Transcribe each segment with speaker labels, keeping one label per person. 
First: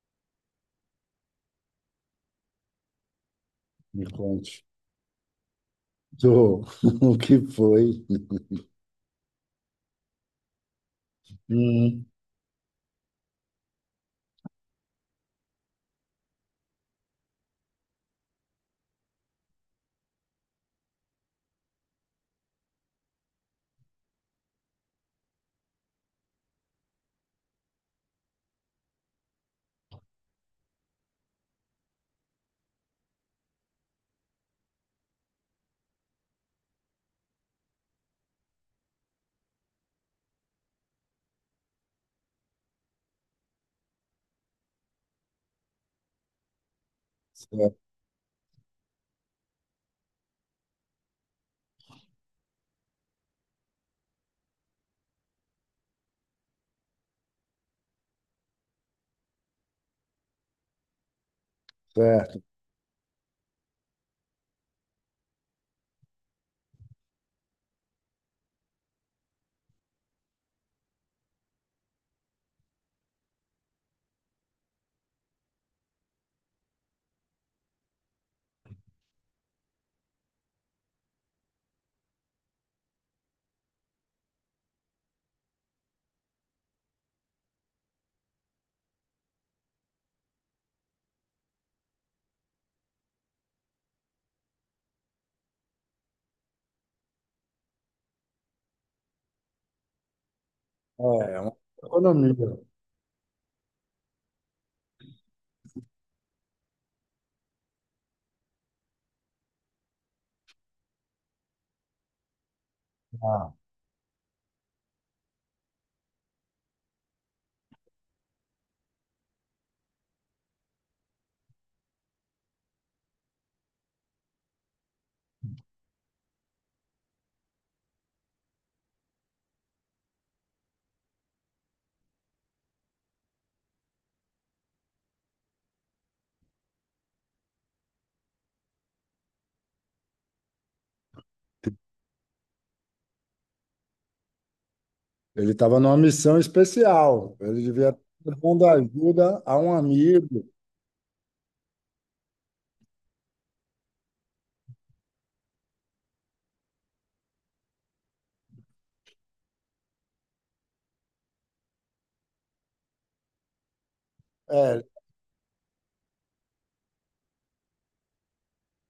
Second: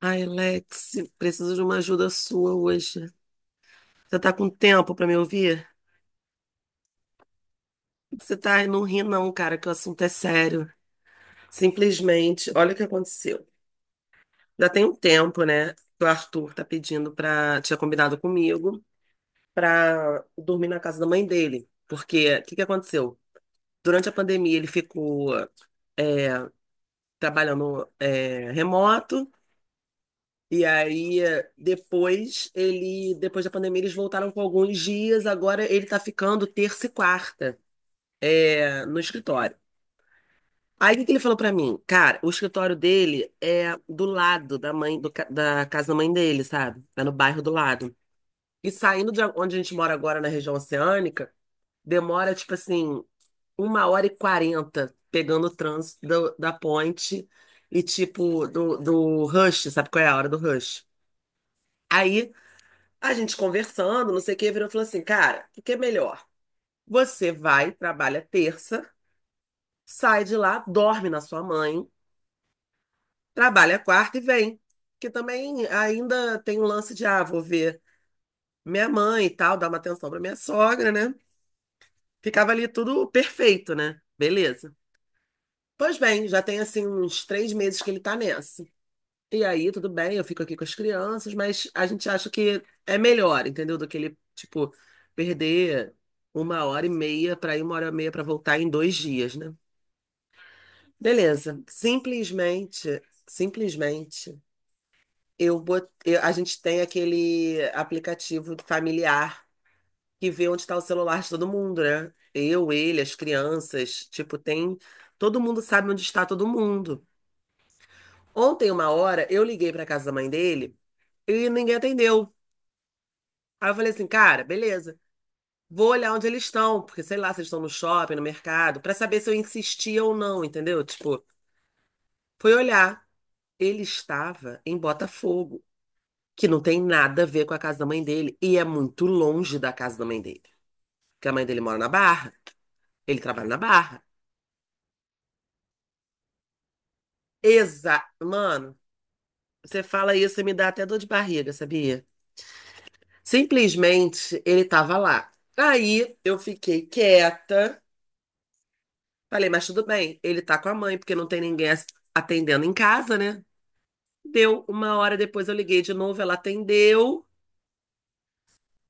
Speaker 1: Ai, Lex, preciso de uma ajuda sua hoje.
Speaker 2: Me
Speaker 1: Você tá com
Speaker 2: conte.
Speaker 1: tempo pra me ouvir?
Speaker 2: Do, o que foi?
Speaker 1: Você tá, não ri não, cara, que o assunto é sério.
Speaker 2: Hum.
Speaker 1: Simplesmente, olha o que aconteceu. Já tem um tempo, né, que o Arthur tá pedindo pra, tinha combinado comigo, pra dormir na casa da mãe dele. Porque, o que que aconteceu? Durante a pandemia, ele ficou trabalhando remoto, e aí, depois, depois da pandemia, eles voltaram com alguns dias. Agora ele tá ficando terça e quarta, é, no escritório. Aí o que que ele falou pra mim? Cara, o escritório dele é do lado da mãe da casa da mãe dele, sabe? É no bairro do
Speaker 2: Certo.
Speaker 1: lado. E saindo de onde a gente mora agora, na região oceânica, demora tipo assim, 1h40 pegando o trânsito da ponte e tipo do rush, sabe qual é a hora do rush? Aí
Speaker 2: Certo.
Speaker 1: a gente conversando, não sei o que, virou e falou assim, cara, o que é melhor? Você vai, trabalha terça, sai de lá, dorme na sua mãe. Trabalha quarta e vem. Que também ainda tem um lance de, ah, vou ver minha mãe e tal, dar uma atenção para minha sogra, né? Ficava ali tudo perfeito, né? Beleza. Pois bem, já tem assim uns 3 meses que ele tá nessa. E aí, tudo bem, eu fico aqui com as crianças, mas a gente acha que é melhor, entendeu? Do que ele, tipo, perder 1 hora e meia para ir, 1 hora e meia para voltar em 2 dias, né?
Speaker 2: É, uma
Speaker 1: Beleza.
Speaker 2: economia.
Speaker 1: Simplesmente, simplesmente. A gente tem aquele aplicativo familiar que vê onde está o celular de todo mundo, né? Eu, ele, as
Speaker 2: Ah,
Speaker 1: crianças, tipo, tem. Todo mundo sabe onde está todo mundo. Ontem, 1 hora, eu liguei para casa da mãe dele e ninguém atendeu. Aí eu falei assim, cara, beleza. Vou olhar onde eles estão, porque sei lá se eles estão no shopping, no mercado, para saber se eu insistia ou não, entendeu? Tipo, foi olhar. Ele estava em Botafogo, que não tem nada a ver com a casa da mãe dele e é muito longe da casa da mãe dele. Porque a mãe dele mora na Barra, ele trabalha na Barra.
Speaker 2: ele estava numa missão especial. Ele devia
Speaker 1: Exa,
Speaker 2: estar dando
Speaker 1: mano,
Speaker 2: ajuda a um
Speaker 1: você fala isso e
Speaker 2: amigo.
Speaker 1: me dá até dor de barriga, sabia? Simplesmente ele tava lá. Aí eu fiquei quieta, falei, mas tudo bem, ele tá com a mãe, porque não tem ninguém atendendo em casa, né? Deu
Speaker 2: É,
Speaker 1: 1 hora depois, eu liguei de novo, ela atendeu.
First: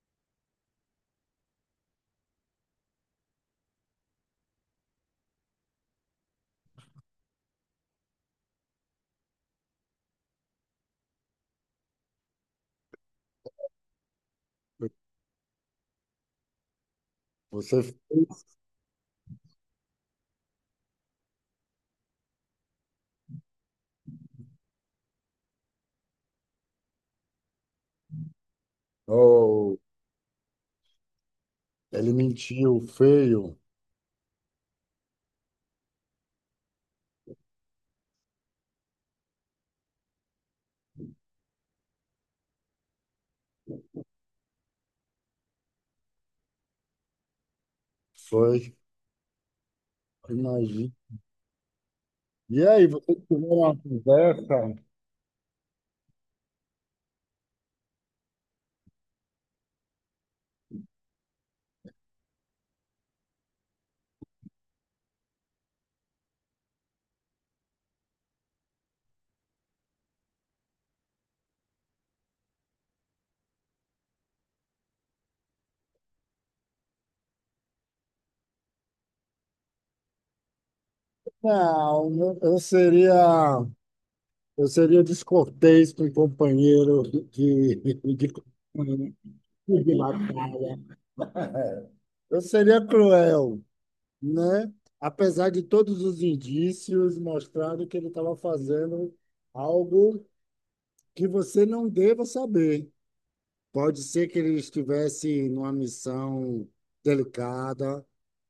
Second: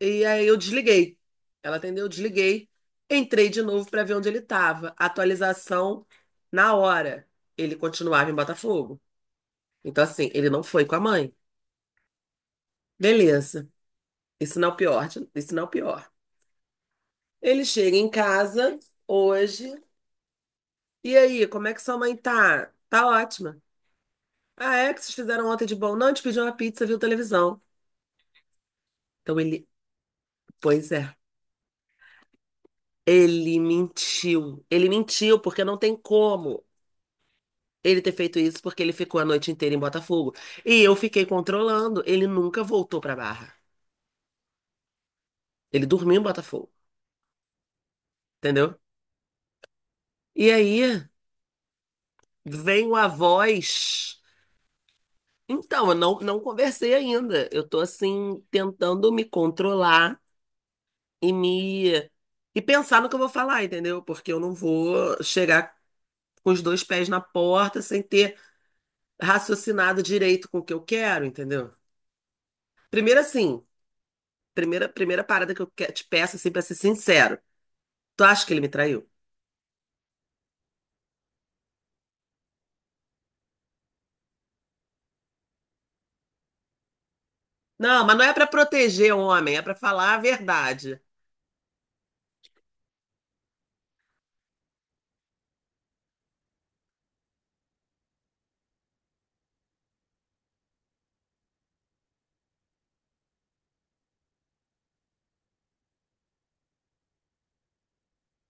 Speaker 1: E aí eu desliguei. Ela atendeu, eu desliguei. Entrei de novo para ver onde ele estava. Atualização na hora. Ele continuava em Botafogo. Então, assim, ele não foi com a mãe. Beleza. Isso não é o pior. Isso não é o pior. Ele
Speaker 2: você
Speaker 1: chega em
Speaker 2: fez.
Speaker 1: casa hoje. E aí, como é que sua mãe tá? Tá ótima. Ah, é. O que vocês fizeram ontem de bom? Não, a gente pediu uma pizza, viu televisão. Então ele.
Speaker 2: Ou
Speaker 1: Pois é.
Speaker 2: ele mentiu, feio.
Speaker 1: Ele mentiu. Ele mentiu, porque não tem como ele ter feito isso porque ele ficou a noite inteira em Botafogo. E eu fiquei controlando, ele nunca voltou pra Barra. Ele dormiu em Botafogo,
Speaker 2: Foi.
Speaker 1: entendeu? E
Speaker 2: Imagina.
Speaker 1: aí
Speaker 2: E aí,
Speaker 1: vem a
Speaker 2: vocês tiveram uma
Speaker 1: voz.
Speaker 2: conversa?
Speaker 1: Então, eu não, não conversei ainda. Eu tô assim, tentando me controlar e me. E pensar no que eu vou falar, entendeu? Porque eu não vou chegar com os dois pés na porta sem ter raciocinado direito com o que eu quero, entendeu? Primeiro assim, primeira parada que te peço assim para ser sincero. Tu acha que ele me traiu?
Speaker 2: Não, eu eu seria, eu seria descortês com o companheiro
Speaker 1: Não, mas não é pra proteger o homem, é pra
Speaker 2: de,
Speaker 1: falar a verdade.
Speaker 2: Eu seria cruel, né? Apesar de todos os indícios mostrando que ele estava fazendo algo que você não deva saber. Pode ser que ele estivesse numa missão delicada,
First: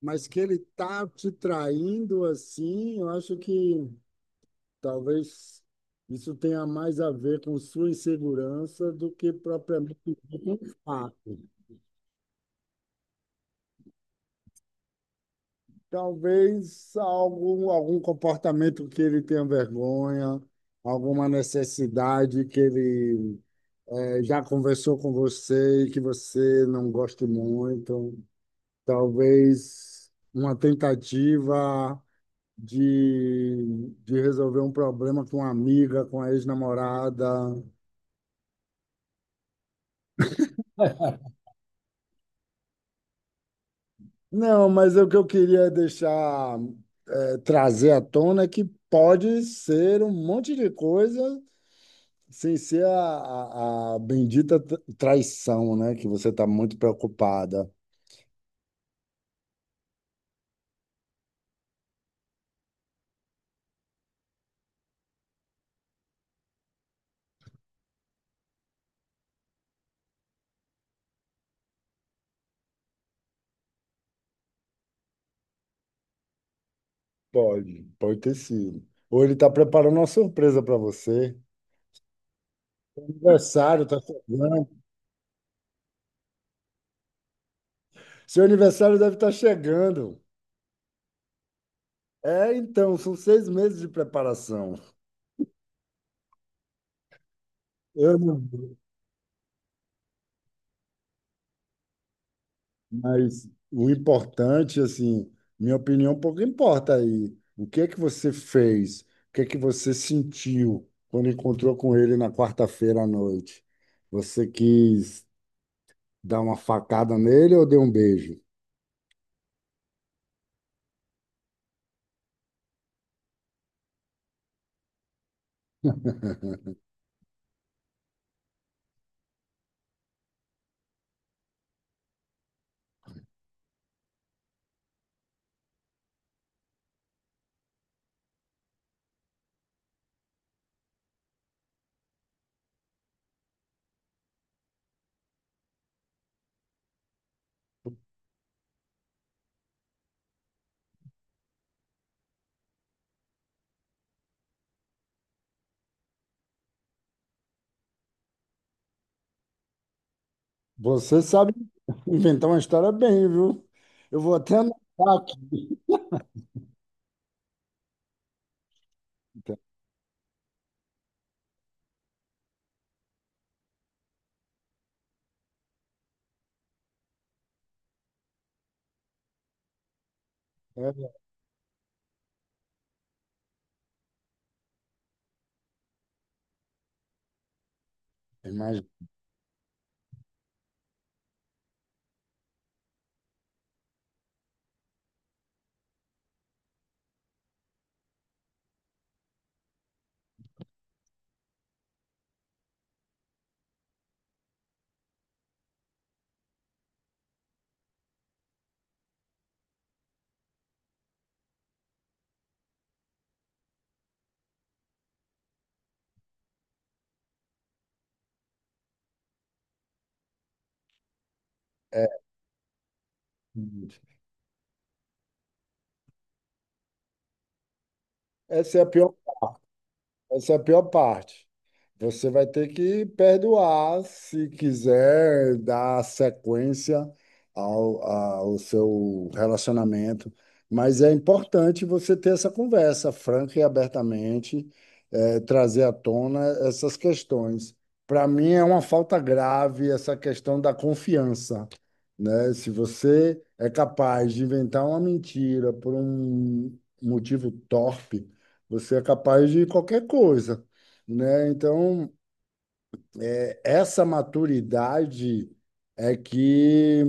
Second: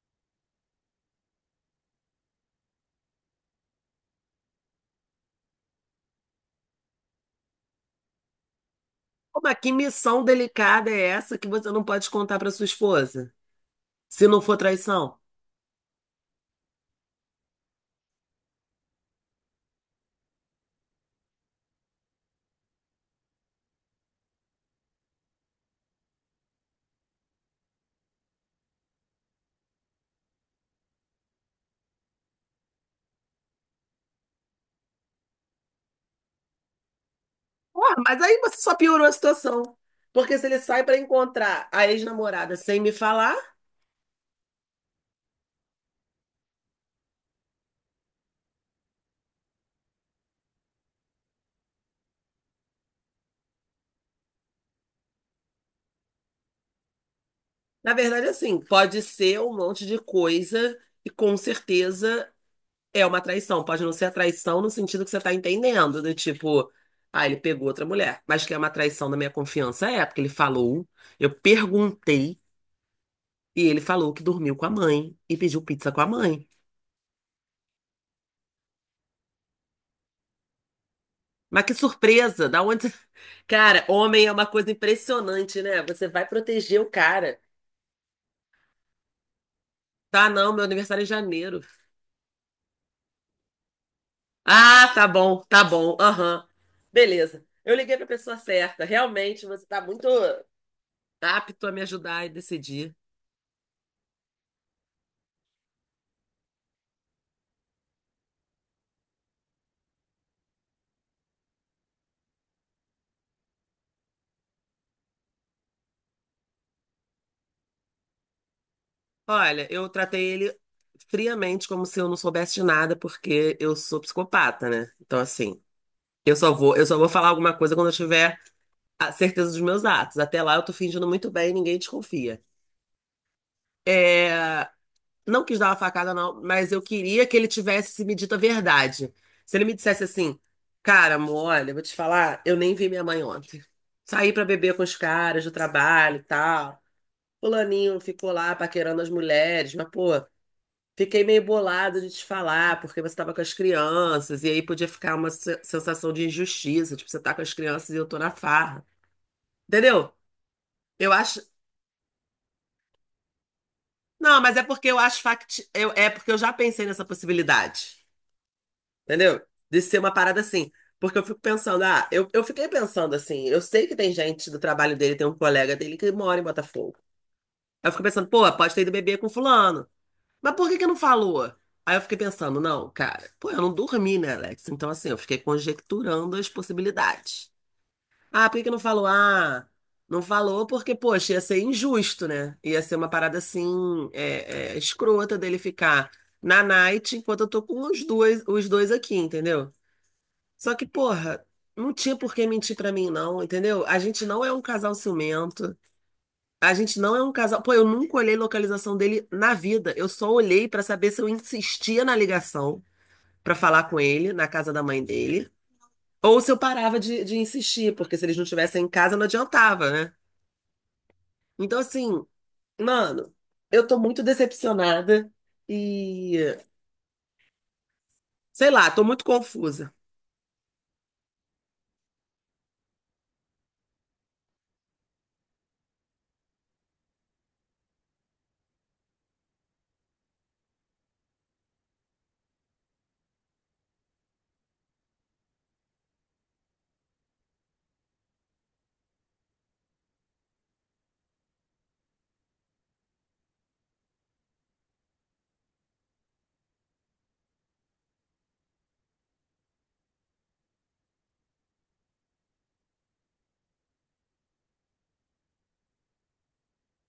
Speaker 2: mas que ele tá te traindo assim, eu acho que talvez isso tenha mais a ver com sua insegurança do que
Speaker 1: Ô, mas que
Speaker 2: propriamente o
Speaker 1: missão delicada é essa
Speaker 2: fato.
Speaker 1: que você não pode contar pra sua esposa? Se não for traição?
Speaker 2: Talvez algum comportamento que ele tenha vergonha, alguma necessidade que ele já conversou com você e que você não goste muito. Talvez uma tentativa de resolver um problema com uma amiga, com a ex-namorada.
Speaker 1: Porra, mas aí você só piorou a situação. Porque se ele sai pra encontrar a ex-namorada sem me falar,
Speaker 2: Não, mas o que eu queria deixar, trazer à tona é que pode ser um monte de coisa, sem ser a bendita traição, né? Que você está muito preocupada.
Speaker 1: na verdade, assim, pode ser um monte de coisa e com certeza é uma traição. Pode não ser a traição no sentido que você tá entendendo, do tipo, ah, ele pegou outra mulher, mas que é uma traição da minha confiança, é, porque ele falou, eu perguntei, e ele falou que dormiu com a mãe e pediu pizza com a mãe.
Speaker 2: Pode, pode ter sido. Ou ele está preparando uma surpresa para você.
Speaker 1: Mas que surpresa, da onde.
Speaker 2: Aniversário
Speaker 1: Cara,
Speaker 2: está
Speaker 1: homem é uma
Speaker 2: chegando.
Speaker 1: coisa impressionante, né? Você vai proteger o cara.
Speaker 2: Seu aniversário deve estar chegando.
Speaker 1: Tá, não, meu aniversário é em janeiro.
Speaker 2: É, então, são 6 meses de preparação.
Speaker 1: Ah, tá bom, aham. Beleza. Eu liguei pra
Speaker 2: Eu
Speaker 1: pessoa
Speaker 2: não,
Speaker 1: certa. Realmente, você tá muito apto a me ajudar e decidir.
Speaker 2: mas o importante, assim, minha opinião um pouco importa aí. O que é que você fez? O que é que você sentiu quando encontrou com ele na quarta-feira à noite? Você quis dar uma facada nele ou dei um beijo?
Speaker 1: Olha, eu tratei ele friamente como se eu não soubesse de nada, porque eu sou psicopata, né? Então, assim, eu só vou falar alguma coisa quando eu tiver a certeza dos meus atos. Até lá eu tô fingindo muito bem e ninguém desconfia. É, não quis dar uma facada, não, mas eu queria que ele tivesse se me dito a verdade. Se ele me dissesse assim, cara, amor, olha, eu vou te falar, eu nem vi minha mãe ontem. Saí pra beber com os caras do trabalho e tal. Fulaninho ficou lá paquerando as mulheres, mas, pô. Fiquei meio bolada de te falar, porque você estava com as crianças, e aí podia ficar uma sensação de injustiça, tipo, você tá com as crianças e eu tô na farra. Entendeu? Eu
Speaker 2: Você
Speaker 1: acho.
Speaker 2: sabe inventar uma história bem, viu? Eu vou
Speaker 1: Não,
Speaker 2: até
Speaker 1: mas é
Speaker 2: anotar
Speaker 1: porque eu acho fact...
Speaker 2: aqui.
Speaker 1: eu- é porque eu já pensei nessa possibilidade. Entendeu? De ser uma parada assim. Porque eu fico pensando, ah, eu fiquei pensando assim, eu sei que tem gente do trabalho dele, tem um colega dele que mora em Botafogo. Aí eu fico pensando, pô, pode ter ido beber com fulano. Mas por que que não falou? Aí eu fiquei pensando, não, cara, pô, eu não dormi, né, Alex? Então, assim, eu fiquei conjecturando as possibilidades. Ah,
Speaker 2: É,
Speaker 1: por que que não
Speaker 2: mas
Speaker 1: falou? Ah, não falou porque, poxa, ia ser injusto, né? Ia ser uma parada assim, é, é, escrota dele ficar na night enquanto eu tô com os dois aqui, entendeu? Só que, porra, não tinha por que mentir pra mim, não, entendeu? A gente não é um casal ciumento. A gente não é um casal. Pô, eu nunca olhei localização dele na vida. Eu só olhei pra saber se eu insistia na ligação pra falar com ele, na casa da mãe dele, ou se eu parava de, insistir, porque se eles não estivessem em casa não adiantava, né? Então,
Speaker 2: é,
Speaker 1: assim, mano, eu tô muito decepcionada e sei
Speaker 2: essa é a
Speaker 1: lá, tô
Speaker 2: pior.
Speaker 1: muito confusa.
Speaker 2: Essa é a pior parte. Você vai ter que perdoar se quiser dar sequência ao seu relacionamento. Mas é importante você ter essa conversa franca e abertamente, trazer à tona essas questões. Para mim, é uma falta grave essa questão da confiança, né? Se você é capaz de inventar uma mentira por um motivo torpe, você é capaz de qualquer coisa, né? Então, essa maturidade é que,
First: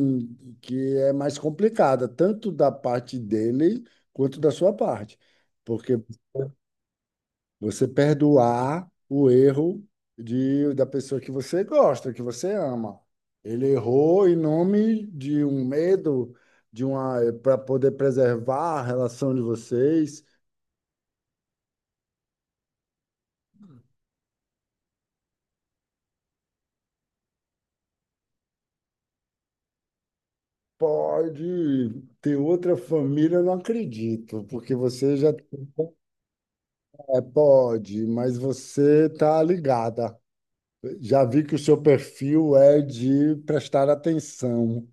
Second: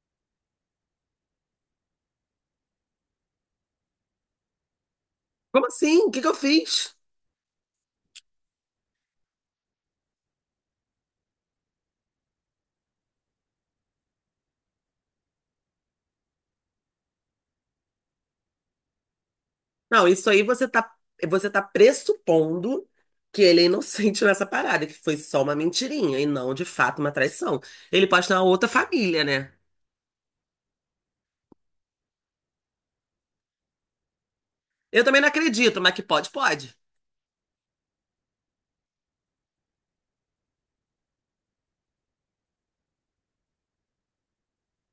Speaker 2: que é mais complicada, tanto da parte dele quanto da sua parte.
Speaker 1: Como
Speaker 2: Porque
Speaker 1: assim? O que que eu fiz?
Speaker 2: você perdoar o erro da pessoa que você gosta, que você ama. Ele errou em nome de um medo, para poder preservar a relação de
Speaker 1: Não,
Speaker 2: vocês.
Speaker 1: isso aí você tá pressupondo que ele é inocente nessa parada, que foi só uma mentirinha e não, de fato, uma traição. Ele pode ter uma outra família, né?
Speaker 2: Pode ter outra família, eu não acredito, porque
Speaker 1: Eu
Speaker 2: você
Speaker 1: também não
Speaker 2: já é...
Speaker 1: acredito, mas que pode, pode.
Speaker 2: Pode, mas você está ligada. Já vi que o seu perfil é de prestar atenção,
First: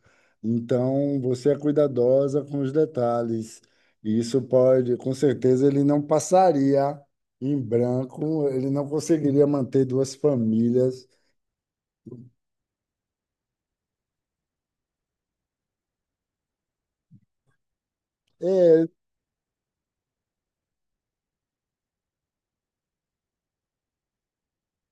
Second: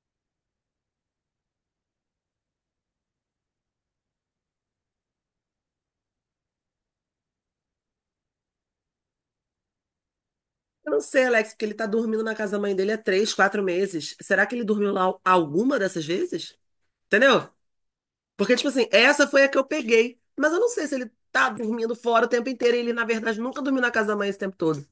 Speaker 2: então você é cuidadosa com os detalhes. E isso pode, com certeza, ele não passaria em branco, ele não conseguiria manter duas
Speaker 1: Eu não
Speaker 2: famílias.
Speaker 1: sei, Alex, porque ele tá dormindo na casa da mãe dele há 3, 4 meses. Será que ele dormiu lá alguma dessas vezes? Entendeu? Porque, tipo
Speaker 2: É,
Speaker 1: assim, essa foi a que eu peguei. Mas eu não sei se ele tá dormindo fora o tempo inteiro e ele, na verdade, nunca dormiu na casa da mãe esse tempo todo.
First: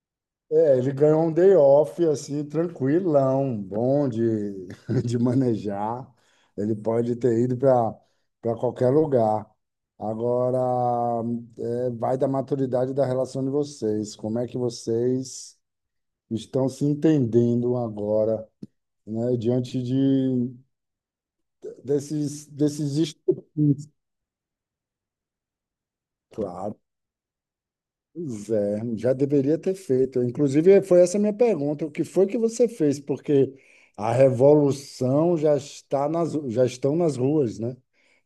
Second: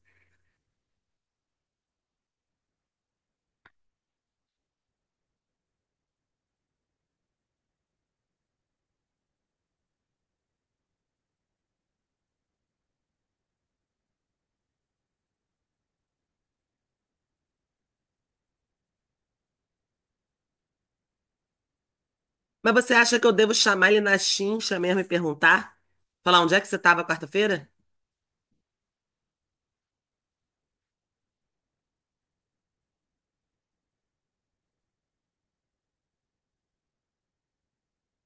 Speaker 2: é, ele ganhou um day off, assim, tranquilão, bom de, de manejar. Ele pode ter ido para qualquer lugar. Agora, vai da maturidade da relação de vocês. Como é que vocês estão se entendendo agora, né, diante
Speaker 1: Mas você
Speaker 2: desses
Speaker 1: acha que eu devo chamar
Speaker 2: estupins?
Speaker 1: ele na chincha mesmo e perguntar? Falar onde é que você estava quarta-feira?
Speaker 2: Pois é, já deveria ter feito. Inclusive, foi essa a minha pergunta. O que foi que você fez? Porque a revolução já estão nas ruas, né?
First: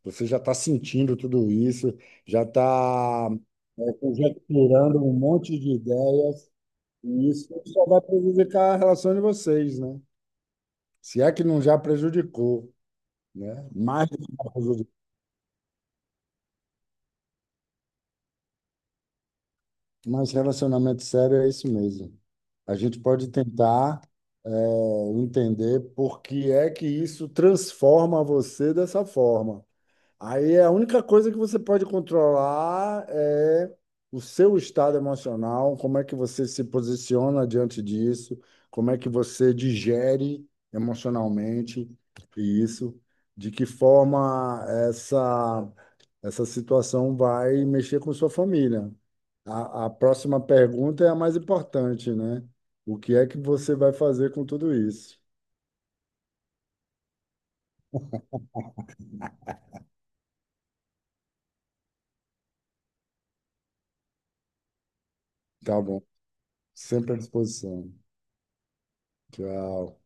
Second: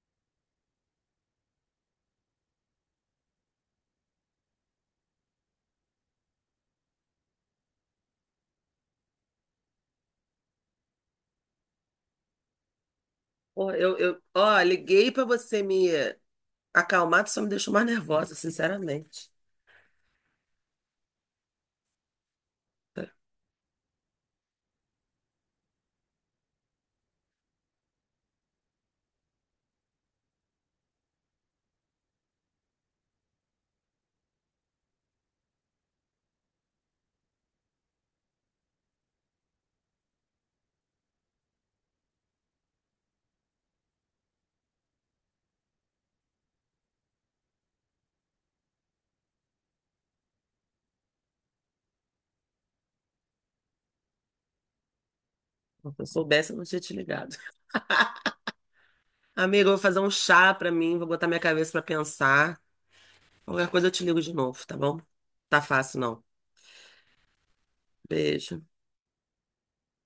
Speaker 2: Você já está sentindo tudo isso, já está conjecturando um monte de ideias, e isso só vai prejudicar a relação de vocês, né? Se é que não já prejudicou, né?
Speaker 1: Pô,
Speaker 2: Mais, mais
Speaker 1: ó, liguei pra você me acalmar, tu só me deixou mais nervosa, sinceramente.
Speaker 2: relacionamento sério é isso mesmo. A gente pode tentar entender por que é que isso transforma você dessa forma. Aí é a única coisa que você pode controlar é o seu estado emocional, como é que você se posiciona diante disso, como é que você digere emocionalmente isso, de que forma essa situação vai mexer com sua família. A próxima pergunta é a mais importante, né? O que é que você vai fazer com tudo isso?
Speaker 1: Se eu soubesse, eu não tinha te ligado. Amigo, eu vou fazer um chá pra mim, vou botar minha cabeça pra pensar. Qualquer coisa eu te ligo de novo, tá bom? Tá
Speaker 2: Tá
Speaker 1: fácil,
Speaker 2: bom.
Speaker 1: não.
Speaker 2: Sempre à disposição.
Speaker 1: Beijo.
Speaker 2: Tchau.